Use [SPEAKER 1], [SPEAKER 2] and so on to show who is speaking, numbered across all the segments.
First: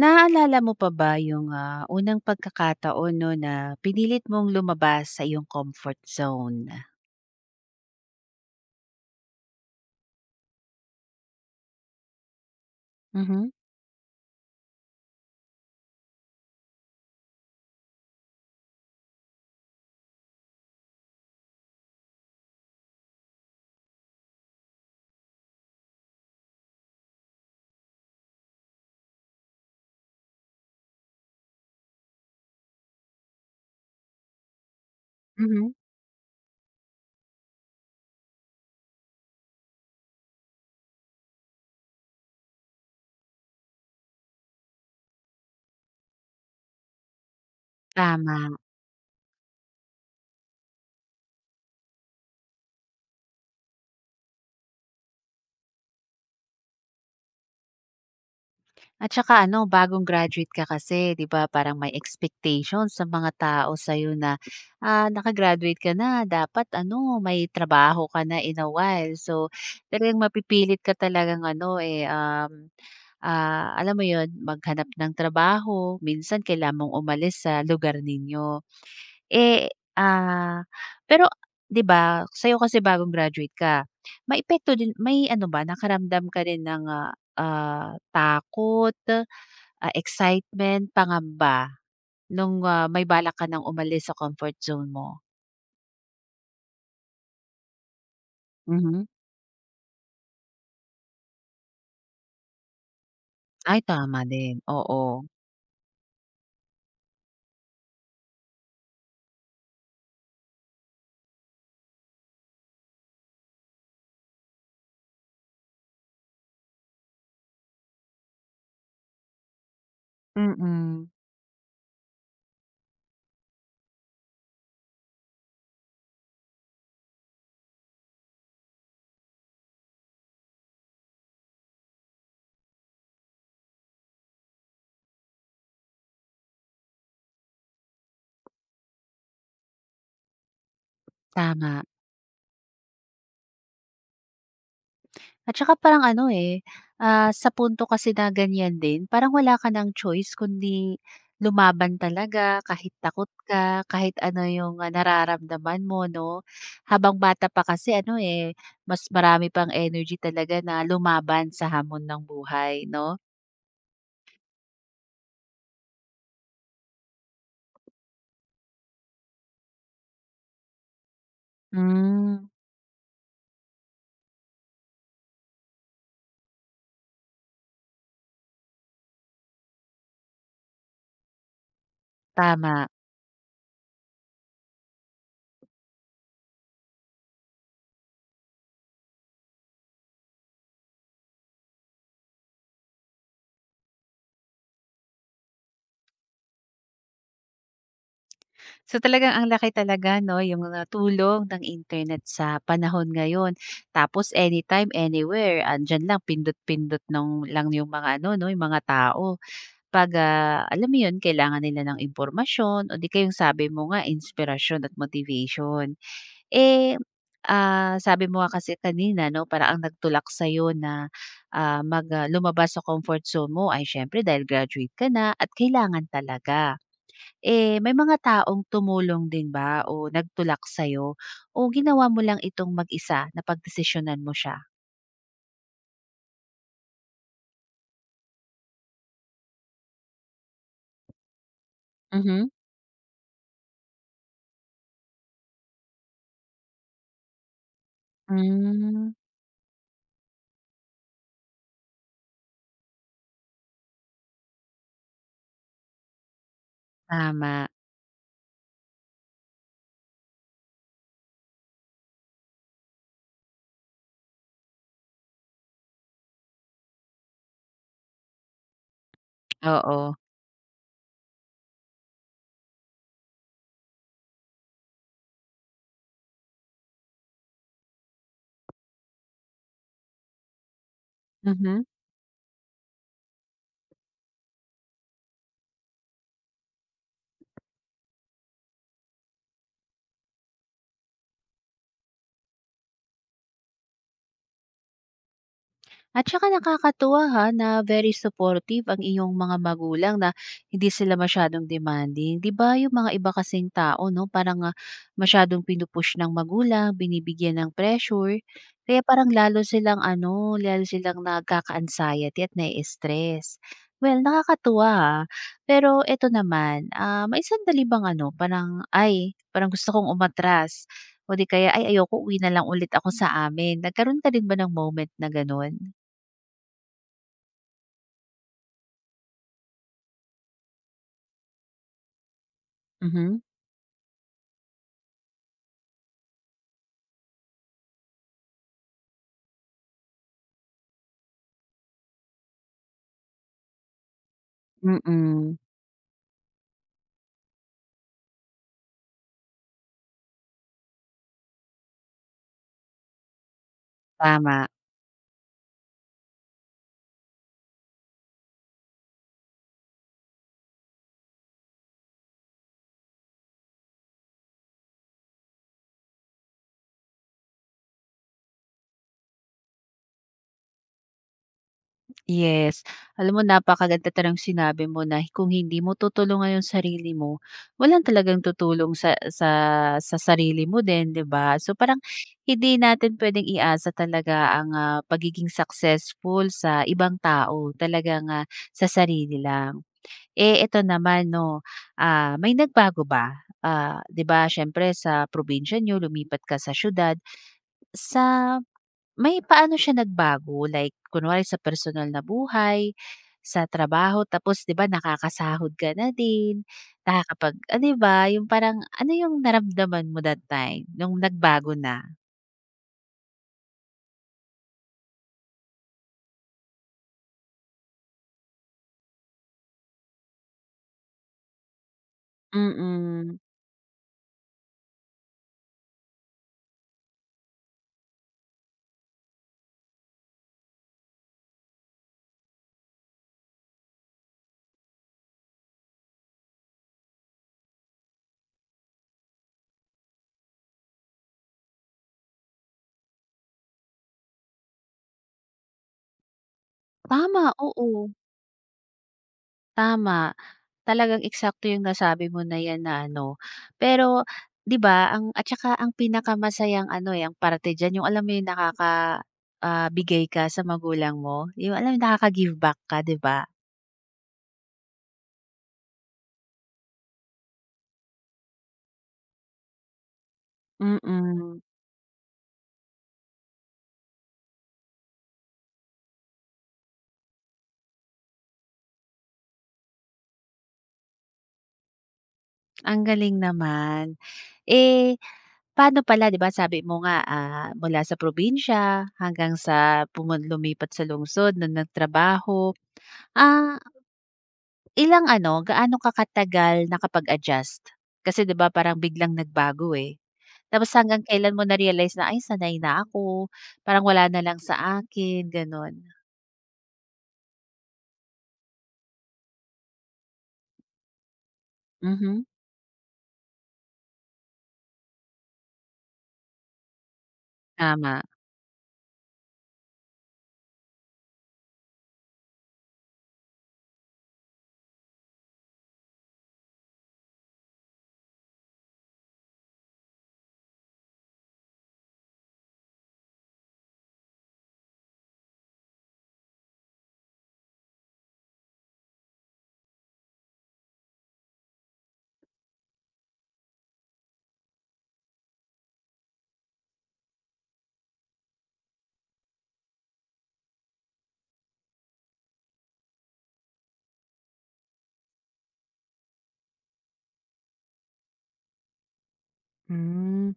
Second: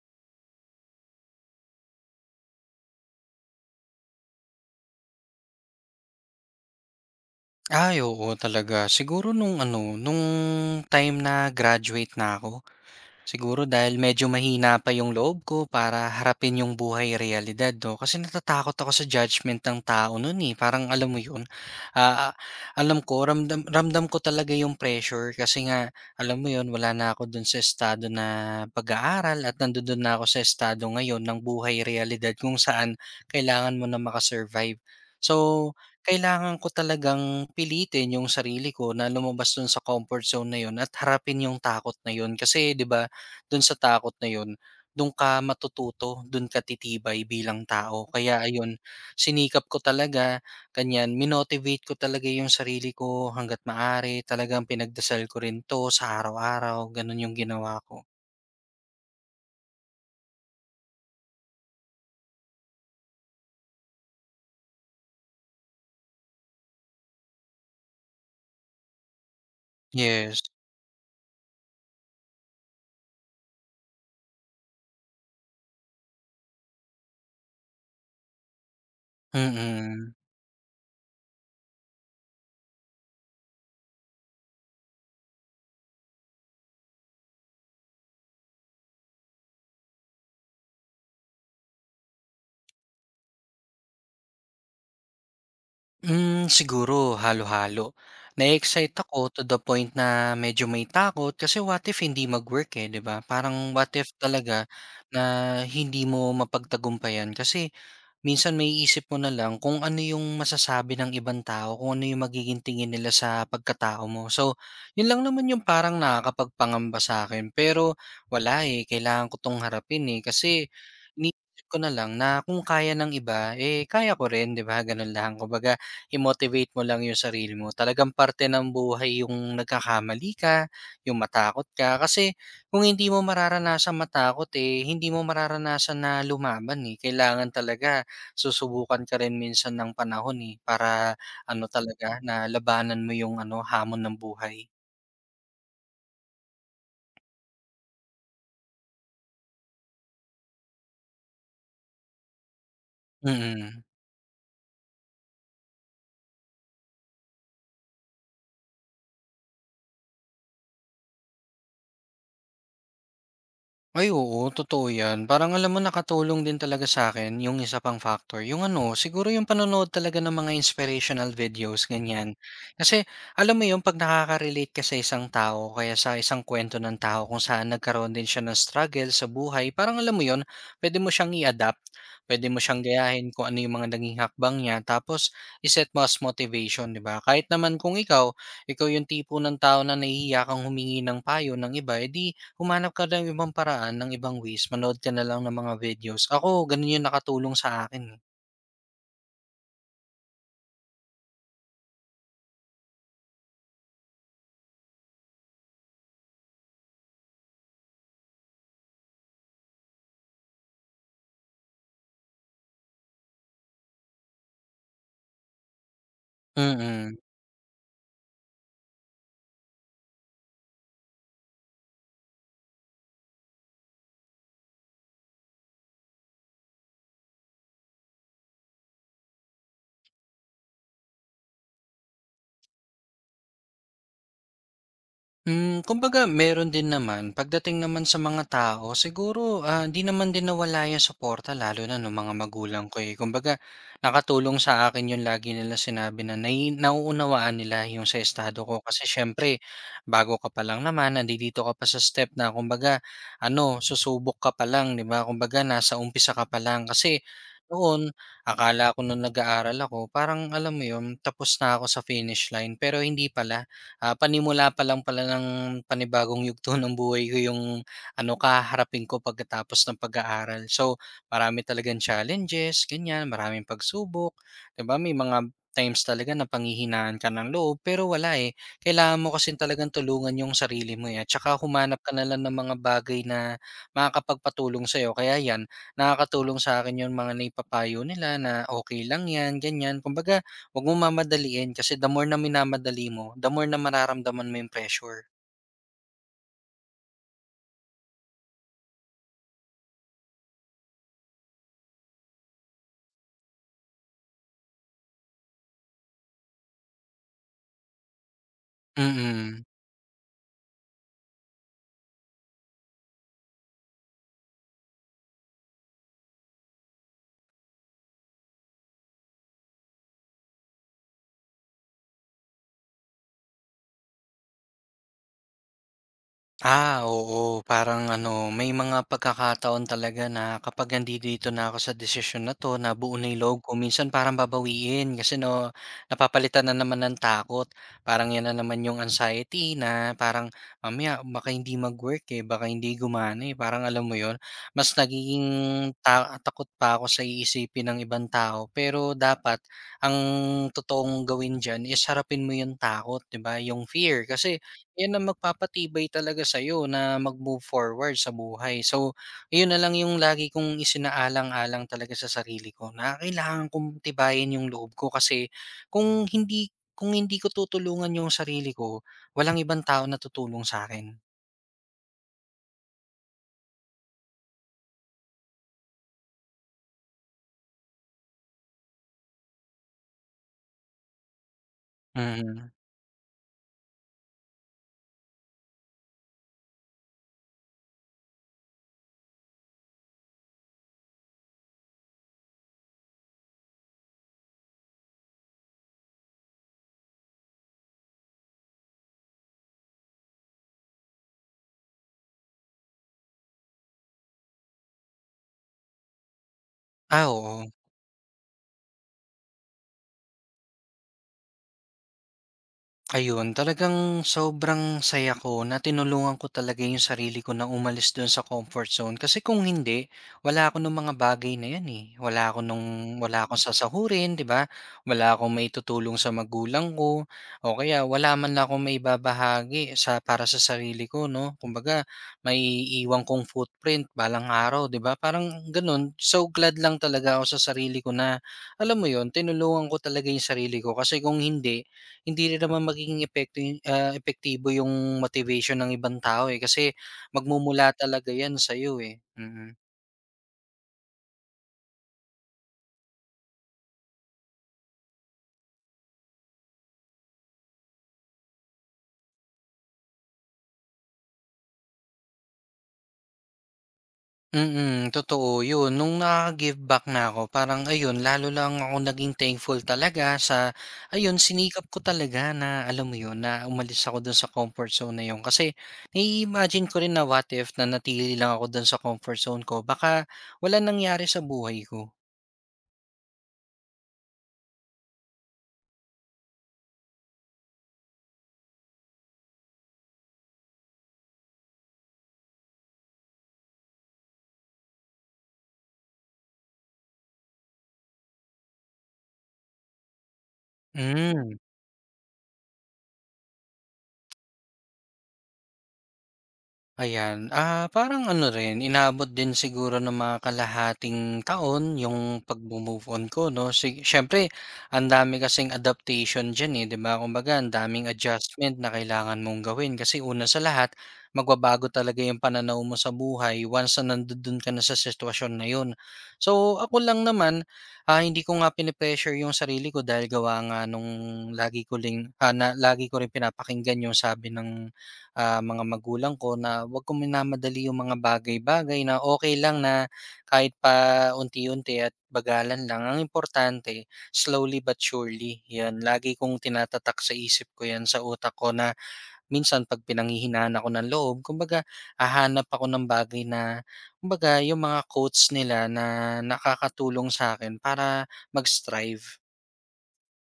[SPEAKER 1] Naaalala mo pa ba yung, unang pagkakataon 'no na pinilit mong lumabas sa iyong comfort zone?
[SPEAKER 2] Ay oo talaga. Siguro nung time na graduate na ako.
[SPEAKER 1] Mhm.
[SPEAKER 2] Siguro dahil medyo mahina pa yung loob ko para harapin yung buhay realidad 'no, kasi natatakot ako sa judgment ng tao nun, eh, parang alam mo yun, ah, ah, alam ko, ramdam ramdam ko talaga yung pressure kasi nga alam mo yun, wala na ako dun sa estado na pag-aaral at nandodon na ako sa estado ngayon ng buhay realidad kung saan kailangan mo na maka— So,
[SPEAKER 1] Mhm.
[SPEAKER 2] kailangan ko talagang pilitin yung sarili ko na lumabas dun sa comfort zone na yun at harapin yung takot na yun kasi 'di ba, dun sa takot na yun, dun ka matututo, dun ka titibay bilang tao. Kaya
[SPEAKER 1] Tama.
[SPEAKER 2] ayun, sinikap ko talaga, kanyan, minotivate ko talaga yung sarili ko hangga't maaari. Talagang pinagdasal ko rin 'to sa araw-araw, ganun yung ginawa ko.
[SPEAKER 1] At saka ano, bagong graduate ka kasi 'di ba parang may expectations sa mga tao sa sa'yo na, nakagraduate ka na dapat ano, may trabaho ka na in a while. So, talagang
[SPEAKER 2] Yes.
[SPEAKER 1] mapipilit ka talagang ano, eh, alam mo 'yun, maghanap ng trabaho. Minsan kailangan mong umalis sa lugar ninyo.
[SPEAKER 2] Mm-mm,
[SPEAKER 1] Eh,
[SPEAKER 2] mm.
[SPEAKER 1] ah, pero 'di ba sa'yo kasi bagong graduate ka, maepekto din may ano ba nakaramdam ka rin ng, takot, excitement, pangamba nung, may balak ka ng umalis sa comfort zone mo?
[SPEAKER 2] Hmm, siguro halo-halo.
[SPEAKER 1] Mhm.
[SPEAKER 2] Na-excite ako to the point na medyo may takot kasi what if hindi mag-work, eh, 'di ba? Parang
[SPEAKER 1] Ay
[SPEAKER 2] what if
[SPEAKER 1] tama din,
[SPEAKER 2] talaga
[SPEAKER 1] oo.
[SPEAKER 2] na hindi mo mapagtagumpayan kasi minsan may isip mo na lang kung ano yung masasabi ng ibang tao, kung ano yung magiging tingin nila sa pagkatao mo. So, yun lang naman yung parang nakakapagpangamba sa akin, pero wala, eh, kailangan ko 'tong harapin, eh, kasi
[SPEAKER 1] Mm,
[SPEAKER 2] iniisip ko na lang na kung kaya ng iba, eh, kaya ko rin, 'di ba, gano'n lang. Kumbaga, i-motivate mo lang yung sarili mo. Talagang parte ng buhay yung nagkakamali ka, yung matakot ka, kasi kung hindi mo mararanasang matakot, eh, hindi mo mararanasan na lumaban, eh. Kailangan talaga. Susubukan ka rin minsan ng panahon, eh, para ano
[SPEAKER 1] tama.
[SPEAKER 2] talaga, na labanan mo yung ano, hamon ng buhay.
[SPEAKER 1] At saka parang ano, eh, sa punto kasi na ganyan din parang wala ka ng choice kundi lumaban talaga kahit takot ka,
[SPEAKER 2] Mm.
[SPEAKER 1] kahit ano yung, nararamdaman mo 'no. Habang bata pa kasi ano, eh, mas marami pang energy talaga na lumaban sa hamon ng buhay 'no?
[SPEAKER 2] Ay oo, totoo 'yan. Parang alam mo, nakatulong din talaga sa akin yung isa pang factor, yung ano, siguro yung panonood talaga ng mga inspirational videos, ganiyan.
[SPEAKER 1] Hmm,
[SPEAKER 2] Kasi alam mo yun, 'pag nakaka-relate ka sa isang tao kaya sa isang kwento ng tao kung saan nagkaroon din siya ng struggle sa buhay, parang alam mo yun, pwede mo siyang i-adapt, puwede mo siyang
[SPEAKER 1] tama.
[SPEAKER 2] gayahin kung ano yung mga naging hakbang niya, tapos iset set mo as motivation, 'di ba? Kahit naman kung ikaw, ikaw yung tipo ng tao na nahihiya kang humingi ng payo ng iba, edi humanap ka ng ibang paraan, ng ibang ways, manood ka na lang ng mga videos. Ako gano'n 'yung nakatulong sa akin, eh,
[SPEAKER 1] So talagang ang laki talaga 'no, yung, tulong ng internet sa panahon ngayon. Tapos anytime, anywhere, andiyan lang pindot-pindot ng lang yung mga ano 'no, yung mga tao. 'Pag, alam mo yun, kailangan nila ng impormasyon o di kaya yung sabi mo nga inspiration at motivation. Eh,
[SPEAKER 2] mm.
[SPEAKER 1] sabi mo nga kasi kanina 'no, para ang nagtulak sa'yo na, lumabas sa comfort zone mo ay siyempre dahil graduate ka na at kailangan talaga. Eh, may mga taong tumulong din ba o nagtulak sa'yo o ginawa mo lang itong mag-isa na napagdesisyonan mo siya?
[SPEAKER 2] Hmm, kumbaga meron din naman. Pagdating naman sa mga tao, siguro ah, hindi naman din nawala yung suporta lalo na nung mga
[SPEAKER 1] Mhm.
[SPEAKER 2] magulang ko, eh. Kumbaga nakatulong sa akin yung lagi nila sinabi na nauunawaan nila yung sa estado ko kasi
[SPEAKER 1] Mm.
[SPEAKER 2] syempre bago ka pa lang naman, nandito ka pa sa step na kumbaga ano, susubok ka pa lang, 'di ba? Kumbaga nasa umpisa ka pa lang kasi
[SPEAKER 1] Tama,
[SPEAKER 2] noon, akala ko nung nag-aaral ako, parang alam mo yun, tapos na ako sa finish line pero hindi pala, panimula pa lang pala ng panibagong yugto ng buhay ko yung ano, kaharapin ko pagkatapos ng
[SPEAKER 1] oo.
[SPEAKER 2] pag-aaral. So, marami talagang challenges, ganyan, maraming pagsubok. 'Di ba may mga times talaga na panghihinaan ka ng loob, pero wala, eh. Kailangan mo kasi talagang tulungan yung sarili mo, eh. At saka
[SPEAKER 1] Mhm.
[SPEAKER 2] humanap ka na lang ng mga bagay na makakapagpatulong sa'yo. Kaya yan, nakakatulong sa akin yung mga naipapayo nila na okay lang yan, ganyan. Kumbaga, huwag mong mamadaliin kasi the more na minamadali mo, the more na mararamdaman mo yung pressure.
[SPEAKER 1] At saka nakakatuwa ha na very supportive ang iyong mga magulang na hindi sila masyadong demanding. 'Di ba yung mga iba kasing tao 'no, parang, masyadong pinu-push ng magulang, binibigyan ng pressure, kaya parang
[SPEAKER 2] Mm.
[SPEAKER 1] lalo silang ano, lalo silang nagkaka-anxiety at nai-stress. Well, nakakatuwa ha. Pero eto naman, may sandali bang ano, parang, "Ay, parang gusto kong umatras." O di kaya, "Ay, ayoko, uwi na lang ulit ako sa amin." Nagkaroon ka din ba ng moment na gano'n?
[SPEAKER 2] Ah, oo. Parang ano, may mga pagkakataon talaga na kapag nandito na ako sa desisyon na 'to, nabuo na
[SPEAKER 1] Mhm,
[SPEAKER 2] yung loob ko, minsan parang babawiin kasi 'no, napapalitan na naman ng takot. Parang 'yan na naman yung anxiety na parang mamaya baka hindi mag-work, eh, baka hindi gumana, eh, parang alam mo yon, mas nagiging
[SPEAKER 1] mm,
[SPEAKER 2] takot pa ako sa iisipin ng ibang tao. Pero dapat ang totoong gawin diyan is harapin mo yung takot, 'di ba, yung fear. Kasi
[SPEAKER 1] tama.
[SPEAKER 2] 'yun ang magpapatibay talaga sa'yo na mag-move forward sa buhay. So, yun na lang yung lagi kong isinaalang-alang talaga sa sarili ko, na kailangan kong tibayin yung loob ko kasi kung hindi ko tutulungan yung sarili ko, walang ibang tao na tutulong sa'kin.
[SPEAKER 1] Yes, alam mo napakaganda talagang sinabi mo na kung hindi mo tutulungan yung sarili mo, walang talagang tutulong sa sarili mo din, 'di ba? So parang
[SPEAKER 2] Mm.
[SPEAKER 1] hindi natin puwedeng iasa talaga ang, pagiging successful sa ibang tao, talagang, sa sarili lang. Eh, eto naman 'no, may nagbago ba? Ah, 'di ba siyempre sa probinsya niyo lumipat ka sa siyudad, sa May paano siya nagbago like kunwari sa personal na buhay, sa trabaho tapos 'di ba nakakasahod ka na din,
[SPEAKER 2] Ah, oo.
[SPEAKER 1] 'di ba yung parang ano yung naramdaman mo that time nung nagbago na?
[SPEAKER 2] Ayun, talagang sobrang saya ko na tinulungan ko talaga yung sarili ko na umalis dun sa comfort zone. Kasi kung hindi, wala ako nung mga bagay na yan, eh.
[SPEAKER 1] Mm.
[SPEAKER 2] Wala akong sasahurin, di ba? Wala akong maitutulong sa magulang ko. O kaya wala man lang akong maibabahagi sa, para sa sarili ko, no? Kumbaga, may iwan kong footprint balang araw, di ba? Parang ganun. So glad lang talaga ako sa sarili ko na alam mo yon, tinulungan ko talaga yung sarili ko. Kasi kung hindi, hindi rin naman magiging epektibo yung motivation ng ibang tao, eh, kasi
[SPEAKER 1] Tama,
[SPEAKER 2] magmumula
[SPEAKER 1] oo,
[SPEAKER 2] talaga yan sa'yo, eh, mm.
[SPEAKER 1] tama. Talagang eksakto yung nasabi mo na 'yan na ano. Pero 'di ba ang at saka ang pinakamasayang ano, eh, ang parte diyan yung alam mo yung bigay ka sa magulang mo, yung alam mo nakaka-give back ka 'di ba?
[SPEAKER 2] Mm, totoo yun. Nung naka-give back na ako, parang ayun, lalo lang ako naging thankful talaga sa— ayun,
[SPEAKER 1] Mm,
[SPEAKER 2] sinikap ko talaga na alam mo yun, na umalis ako dun sa comfort zone na yun. Kasi nai-imagine ko rin na what if na natili lang ako dun sa comfort zone ko, baka walang nangyari sa buhay ko.
[SPEAKER 1] ang galing naman. Eh, paano pala 'di ba sabi mo nga, mula sa probinsya hanggang sa pumun lumipat sa lungsod na nagtrabaho. Ah, Ilang ano, gaano ka katagal nakapag-adjust? Kasi 'di ba parang biglang nagbago, eh. Tapos hanggang
[SPEAKER 2] Hmm.
[SPEAKER 1] kailan mo na-realize na, "Ay sanay na ako, parang wala na lang sa akin." Gano'n.
[SPEAKER 2] Ayan, ah, parang ano rin, inabot din siguro ng mga kalahating taon
[SPEAKER 1] Mhm,
[SPEAKER 2] yung pagmo-move on ko 'no. Siyempre ang dami kasing adaptation diyan, eh, 'di ba? Kumbaga ang daming
[SPEAKER 1] tama.
[SPEAKER 2] adjustment na kailangan mong gawin kasi una sa lahat, magbabago talaga yung pananaw mo sa buhay once na nandoon ka na sa sitwasyon na yun. So, ako lang naman, ah, hindi ko nga pinipressure yung sarili ko dahil gawa nga nung lagi ko ring ah, na lagi ko rin pinapakinggan yung sabi ng mga magulang ko na 'wag kong minamadali yung mga bagay-bagay, na okay lang na kahit paunti-unti at bagalan lang. Ang importante slowly but surely, 'yan. Lagi kong tinatatak sa isip ko 'yan, sa utak ko, na minsan 'pag pinanghihinaan ako ng loob, kumbaga hahanap ako ng bagay na kumbaga yung mga quotes nila na nakakatulong sa akin para mag-strive.
[SPEAKER 1] Hmm.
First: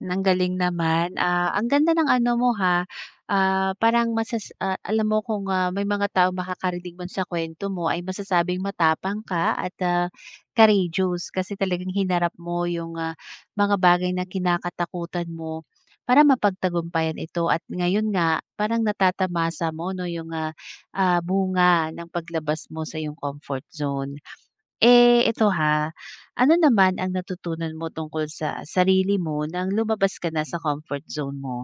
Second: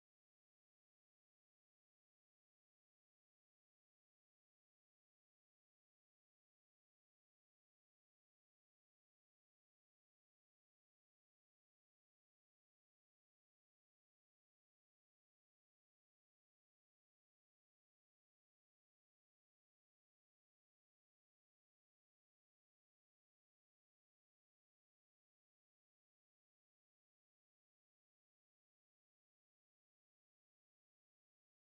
[SPEAKER 1] Ang galing naman, ang ganda ng ano mo ha, parang alam mo kung, may mga tao makakarinig man sa kwento mo ay masasabing matapang ka at, courageous kasi talagang hinarap mo yung, mga bagay na kinakatakutan mo para mapagtagumpayan ito at ngayon nga parang natatamasa mo 'no yung, bunga ng paglabas mo sa yung comfort zone. Eh, ito ha, ano naman ang natutunan mo tungkol sa sarili mo nang lumabas ka na sa comfort zone mo?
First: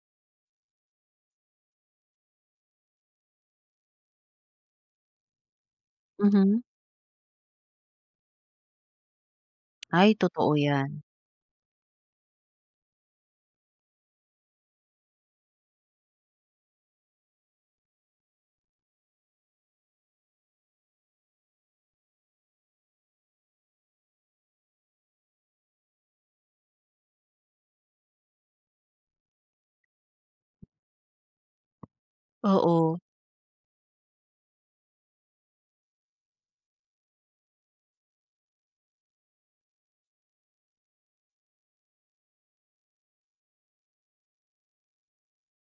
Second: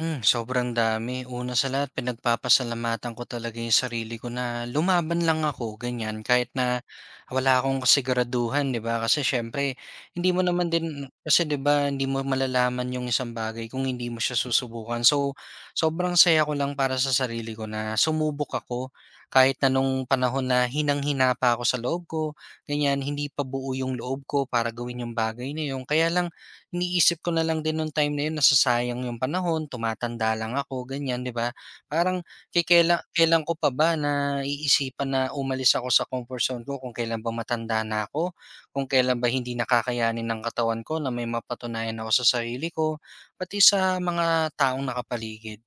[SPEAKER 2] Hmm, sobrang dami. Una sa lahat, pinagpapasalamatan ko talaga yung sarili ko na lumaban lang ako ganyan kahit
[SPEAKER 1] Mhm.
[SPEAKER 2] na wala akong kasiguraduhan, 'di ba? Kasi siyempre
[SPEAKER 1] Ay,
[SPEAKER 2] hindi mo
[SPEAKER 1] totoo
[SPEAKER 2] naman
[SPEAKER 1] 'yan.
[SPEAKER 2] din kasi 'di ba hindi mo malalaman yung isang bagay kung hindi mo siya susubukan. So, sobrang saya ko lang para sa sarili ko na sumubok ako kahit na nung panahon na hinang-hina pa ako sa loob ko, ganyan, hindi pa buo yung loob ko para gawin yung bagay na yun. Kaya lang iniisip ko na lang din nung time na yun, nasasayang yung panahon, tumatanda lang ako ganyan, 'di ba? Parang
[SPEAKER 1] Oo,
[SPEAKER 2] kelan ko pa ba na iisipan na umalis ako sa comfort zone ko, kung kelan ba matanda na ako, kung kelan ba hindi na kakayanin ng katawan ko, na may mapatunayan ako sa sarili ko, pati sa mga taong nakapaligid.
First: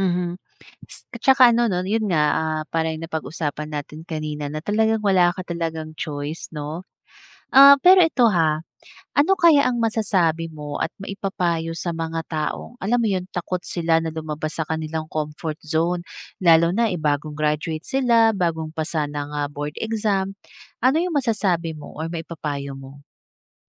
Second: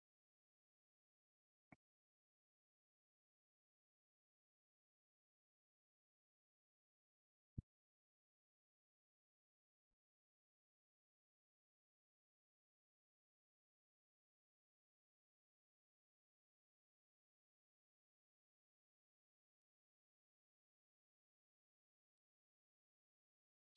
[SPEAKER 1] mhm. S tsaka ano 'no, yun nga, parang napag-usapan natin kanina na talagang wala ka talagang choice 'no? Ah, pero ito ha Ano kaya ang masasabi mo at maipapayo sa mga taong, alam mo yun, takot sila na lumabas sa kanilang comfort zone, lalo na eh, bagong graduate sila, bagong pasa ng ah, board exam. Ano yung masasabi mo or maipapayo mo?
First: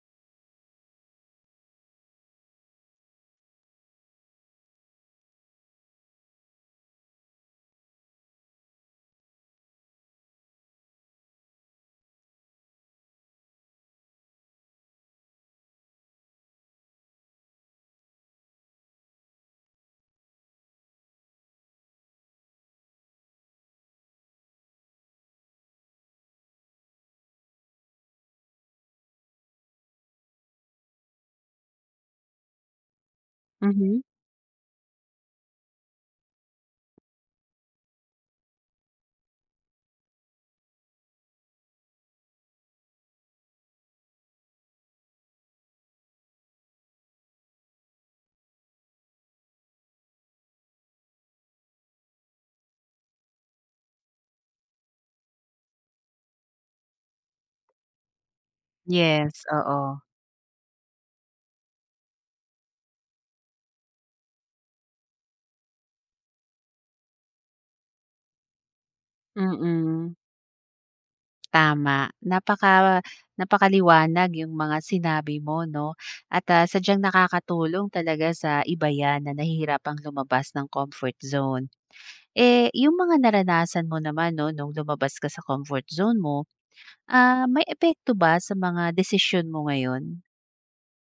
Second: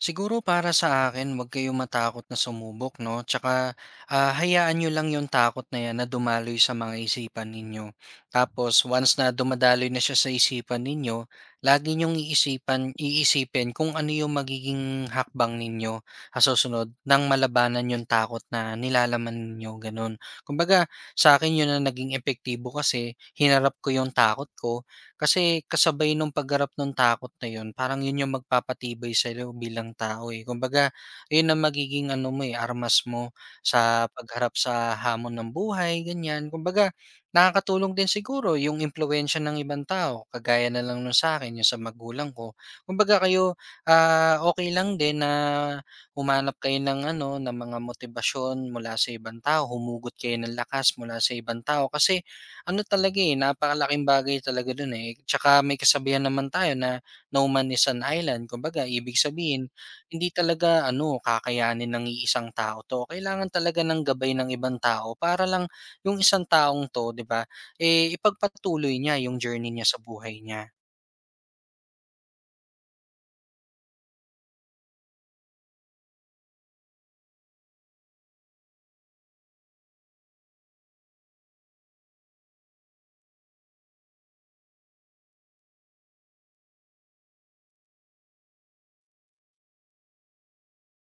[SPEAKER 2] Siguro para sa akin, huwag kayong matakot na sumubok, 'no? Tsaka, ah, hayaan niyo lang yung takot na 'yan na dumaloy sa mga isipan ninyo. Tapos once na dumadaloy na siya sa isipan ninyo, lagi niyong iisipin kung ano yung magiging hakbang ninyo sa susunod nang malabanan yung takot na nilalaman ninyo, gano'n. Kumbaga, sa akin yun na naging epektibo kasi hinarap ko yung takot ko, kasi kasabay nung paggarap nung takot na yun, parang yun yung magpapatibay sa sa'yo bilang tao, eh. Kumbaga yun ang magiging armas mo
[SPEAKER 1] Mhm.
[SPEAKER 2] sa pagharap sa hamon ng buhay, ganyan. Kumbaga nakakatulong din siguro yung impluwensiya ng ibang tao, kagaya na lang nun sa akin yung sa magulang ko. Kumbaga kayo, ah, okay lang din na humanap kayo ng ano, ng mga motibasyon mula sa ibang tao, humugot kayo ng lakas mula sa ibang tao, kasi ano talaga, eh, napakalaking bagay talaga dun, eh. Tsaka may kasabihan naman tayo na no man is an island. Kumbaga ibig
[SPEAKER 1] Yes,
[SPEAKER 2] sabihin,
[SPEAKER 1] oo.
[SPEAKER 2] hindi talaga ano, kakayanin ng iisang tao 'to. Kailangan talaga ng gabay ng ibang tao para lang yung isang taong 'to, 'di ba, eh, ipagpatuloy niya yung journey niya sa
[SPEAKER 1] Mm.
[SPEAKER 2] buhay niya.
[SPEAKER 1] Tama, napakaliwanag yung mga sinabi mo 'no, at, sadyang nakakatulong talaga sa iba 'yan na nahihirapang lumabas ng comfort zone. Eh, yung mga naranasan mo naman 'no, nung lumabas ka sa comfort zone mo, may epekto ba sa mga desisyon mo ngayon?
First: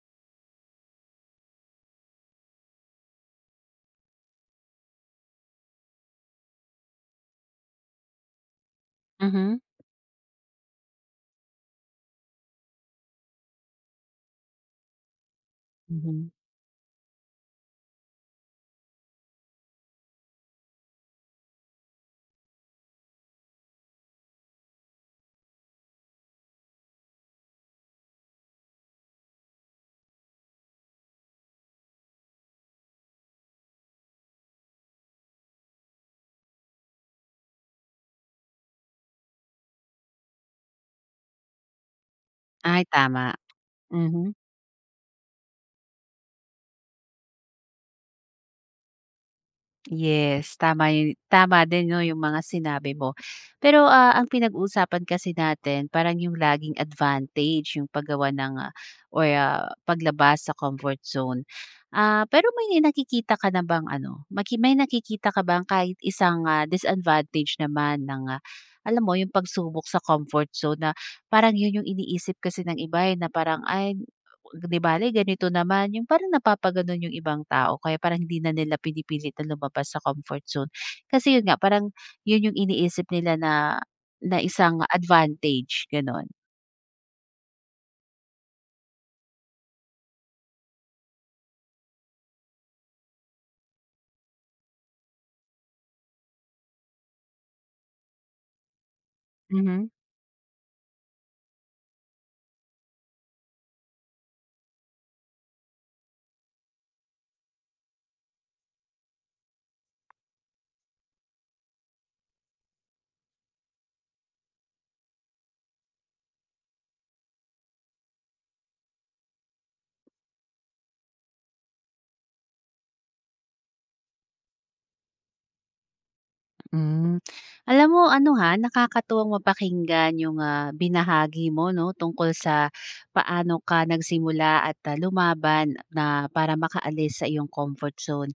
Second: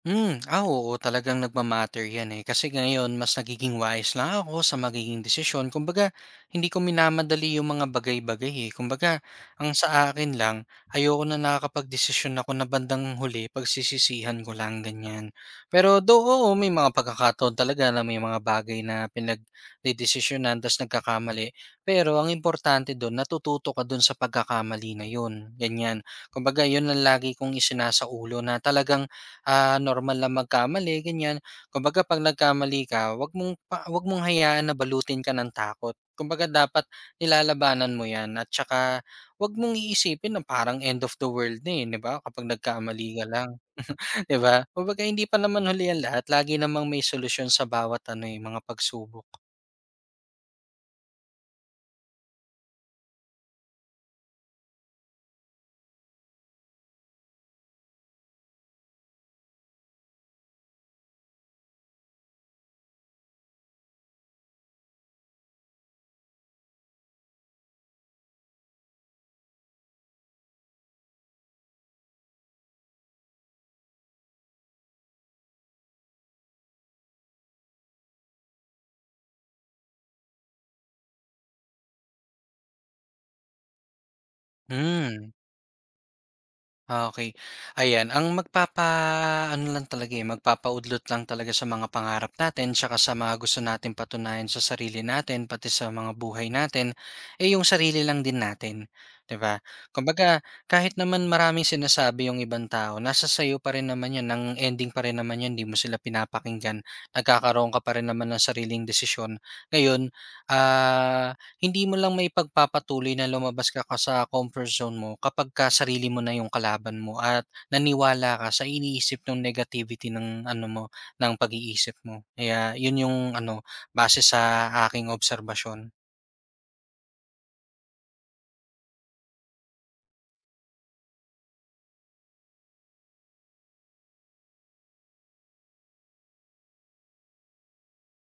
[SPEAKER 2] Hmm, ah, oo talagang nagma 'yan, eh. Kasi ngayon mas nagiging wise na ako sa magiging desisyon. Kumbaga hindi ko minamadali yung mga bagay-bagay, eh. Kumbaga
[SPEAKER 1] Mhm.
[SPEAKER 2] ang sa akin lang, ayoko na nakakapagdesisyon ako na bandang huli pagsisisihan ko lang, ganyan. Pero
[SPEAKER 1] Mhm.
[SPEAKER 2] though, oo, may mga pagkakataon talaga na may mga bagay na pinagdedesisyonan ta's nagkakamali. Pero ang importante do'n, natututo ka do'n sa pagkakamali na 'yun, ganyan. Kumbaga 'yun ang lagi kong isinasa ulo na talagang ah, normal lang magkamali, ganyan. Kumbaga 'pag nagkamali ka, wag mong pa huwag mong hayaan na balutin ka ng takot. Kumbaga dapat nilalabanan mo 'yan, at saka wag mong iisipin na parang end of the world na, eh, 'di ba, kapag
[SPEAKER 1] Ay,
[SPEAKER 2] nagkamali ka
[SPEAKER 1] tama.
[SPEAKER 2] lang,
[SPEAKER 1] Mhm.
[SPEAKER 2] 'di ba? Kumbaga hindi pa naman huli ang lahat, lagi namang may solusyon sa bawat ano, eh, mga pagsubok.
[SPEAKER 1] Yes, tama yun tama din 'no, yung mga sinabi mo. Pero, ang pinag-uusapan kasi natin parang yung laging advantage yung paggawa ng, paglabas sa comfort zone. Ah, pero may nakikita ka na bang ano, maki may nakikita ka bang kahit isang, disadvantage naman ng, alam mo yung pagsubok sa comfort zone na parang yun yung iniisip kasi ng iba, eh, na parang, "Ay" 'Di bale ganito naman, yung parang napapagano'n yung ibang tao kaya parang hindi na nila pinipilit na lumabas sa comfort zone. Kasi yun nga parang yun yung iniisip nila na na isang
[SPEAKER 2] Hmm.
[SPEAKER 1] advantage, gano'n.
[SPEAKER 2] Ah, okey. Ayan, ang ano lang talaga, eh, magpapaudlot lang talaga sa mga pangarap natin tsaka sa mga gusto nating patunayan sa sarili natin, pati sa mga buhay natin, eh, yung sarili lang din natin, 'di ba?
[SPEAKER 1] Mhm,
[SPEAKER 2] Kumbaga, kahit naman maraming sinasabi yung ibang tao, nasa sa'yo pa rin naman 'yun, ang ending pa rin naman 'yun, 'di mo sila pinapakinggan, nagkakaroon ka pa rin naman ng sariling desisyon. Ngayon, ah hindi mo lang may pagpapatuloy na lumabas ka ka sa comfort zone mo kapagka sarili mo na yung kalaban mo at naniwala ka sa iniisip ng negativity ng ano mo, ng pag-iisip mo. Kaya yun yung ano, base sa aking obserbasyon.
[SPEAKER 1] hmm. Alam mo ano, ha, nakakatuwang mapakinggan yung, binahagi mo 'no, tungkol sa paano ka nagsimula at, lumaban na para makaalis sa iyong comfort zone.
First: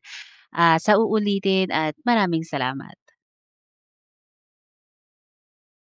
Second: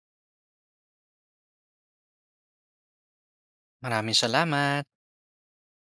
[SPEAKER 1] Ah, sa uulitin at maraming salamat.
[SPEAKER 2] Maraming salamat.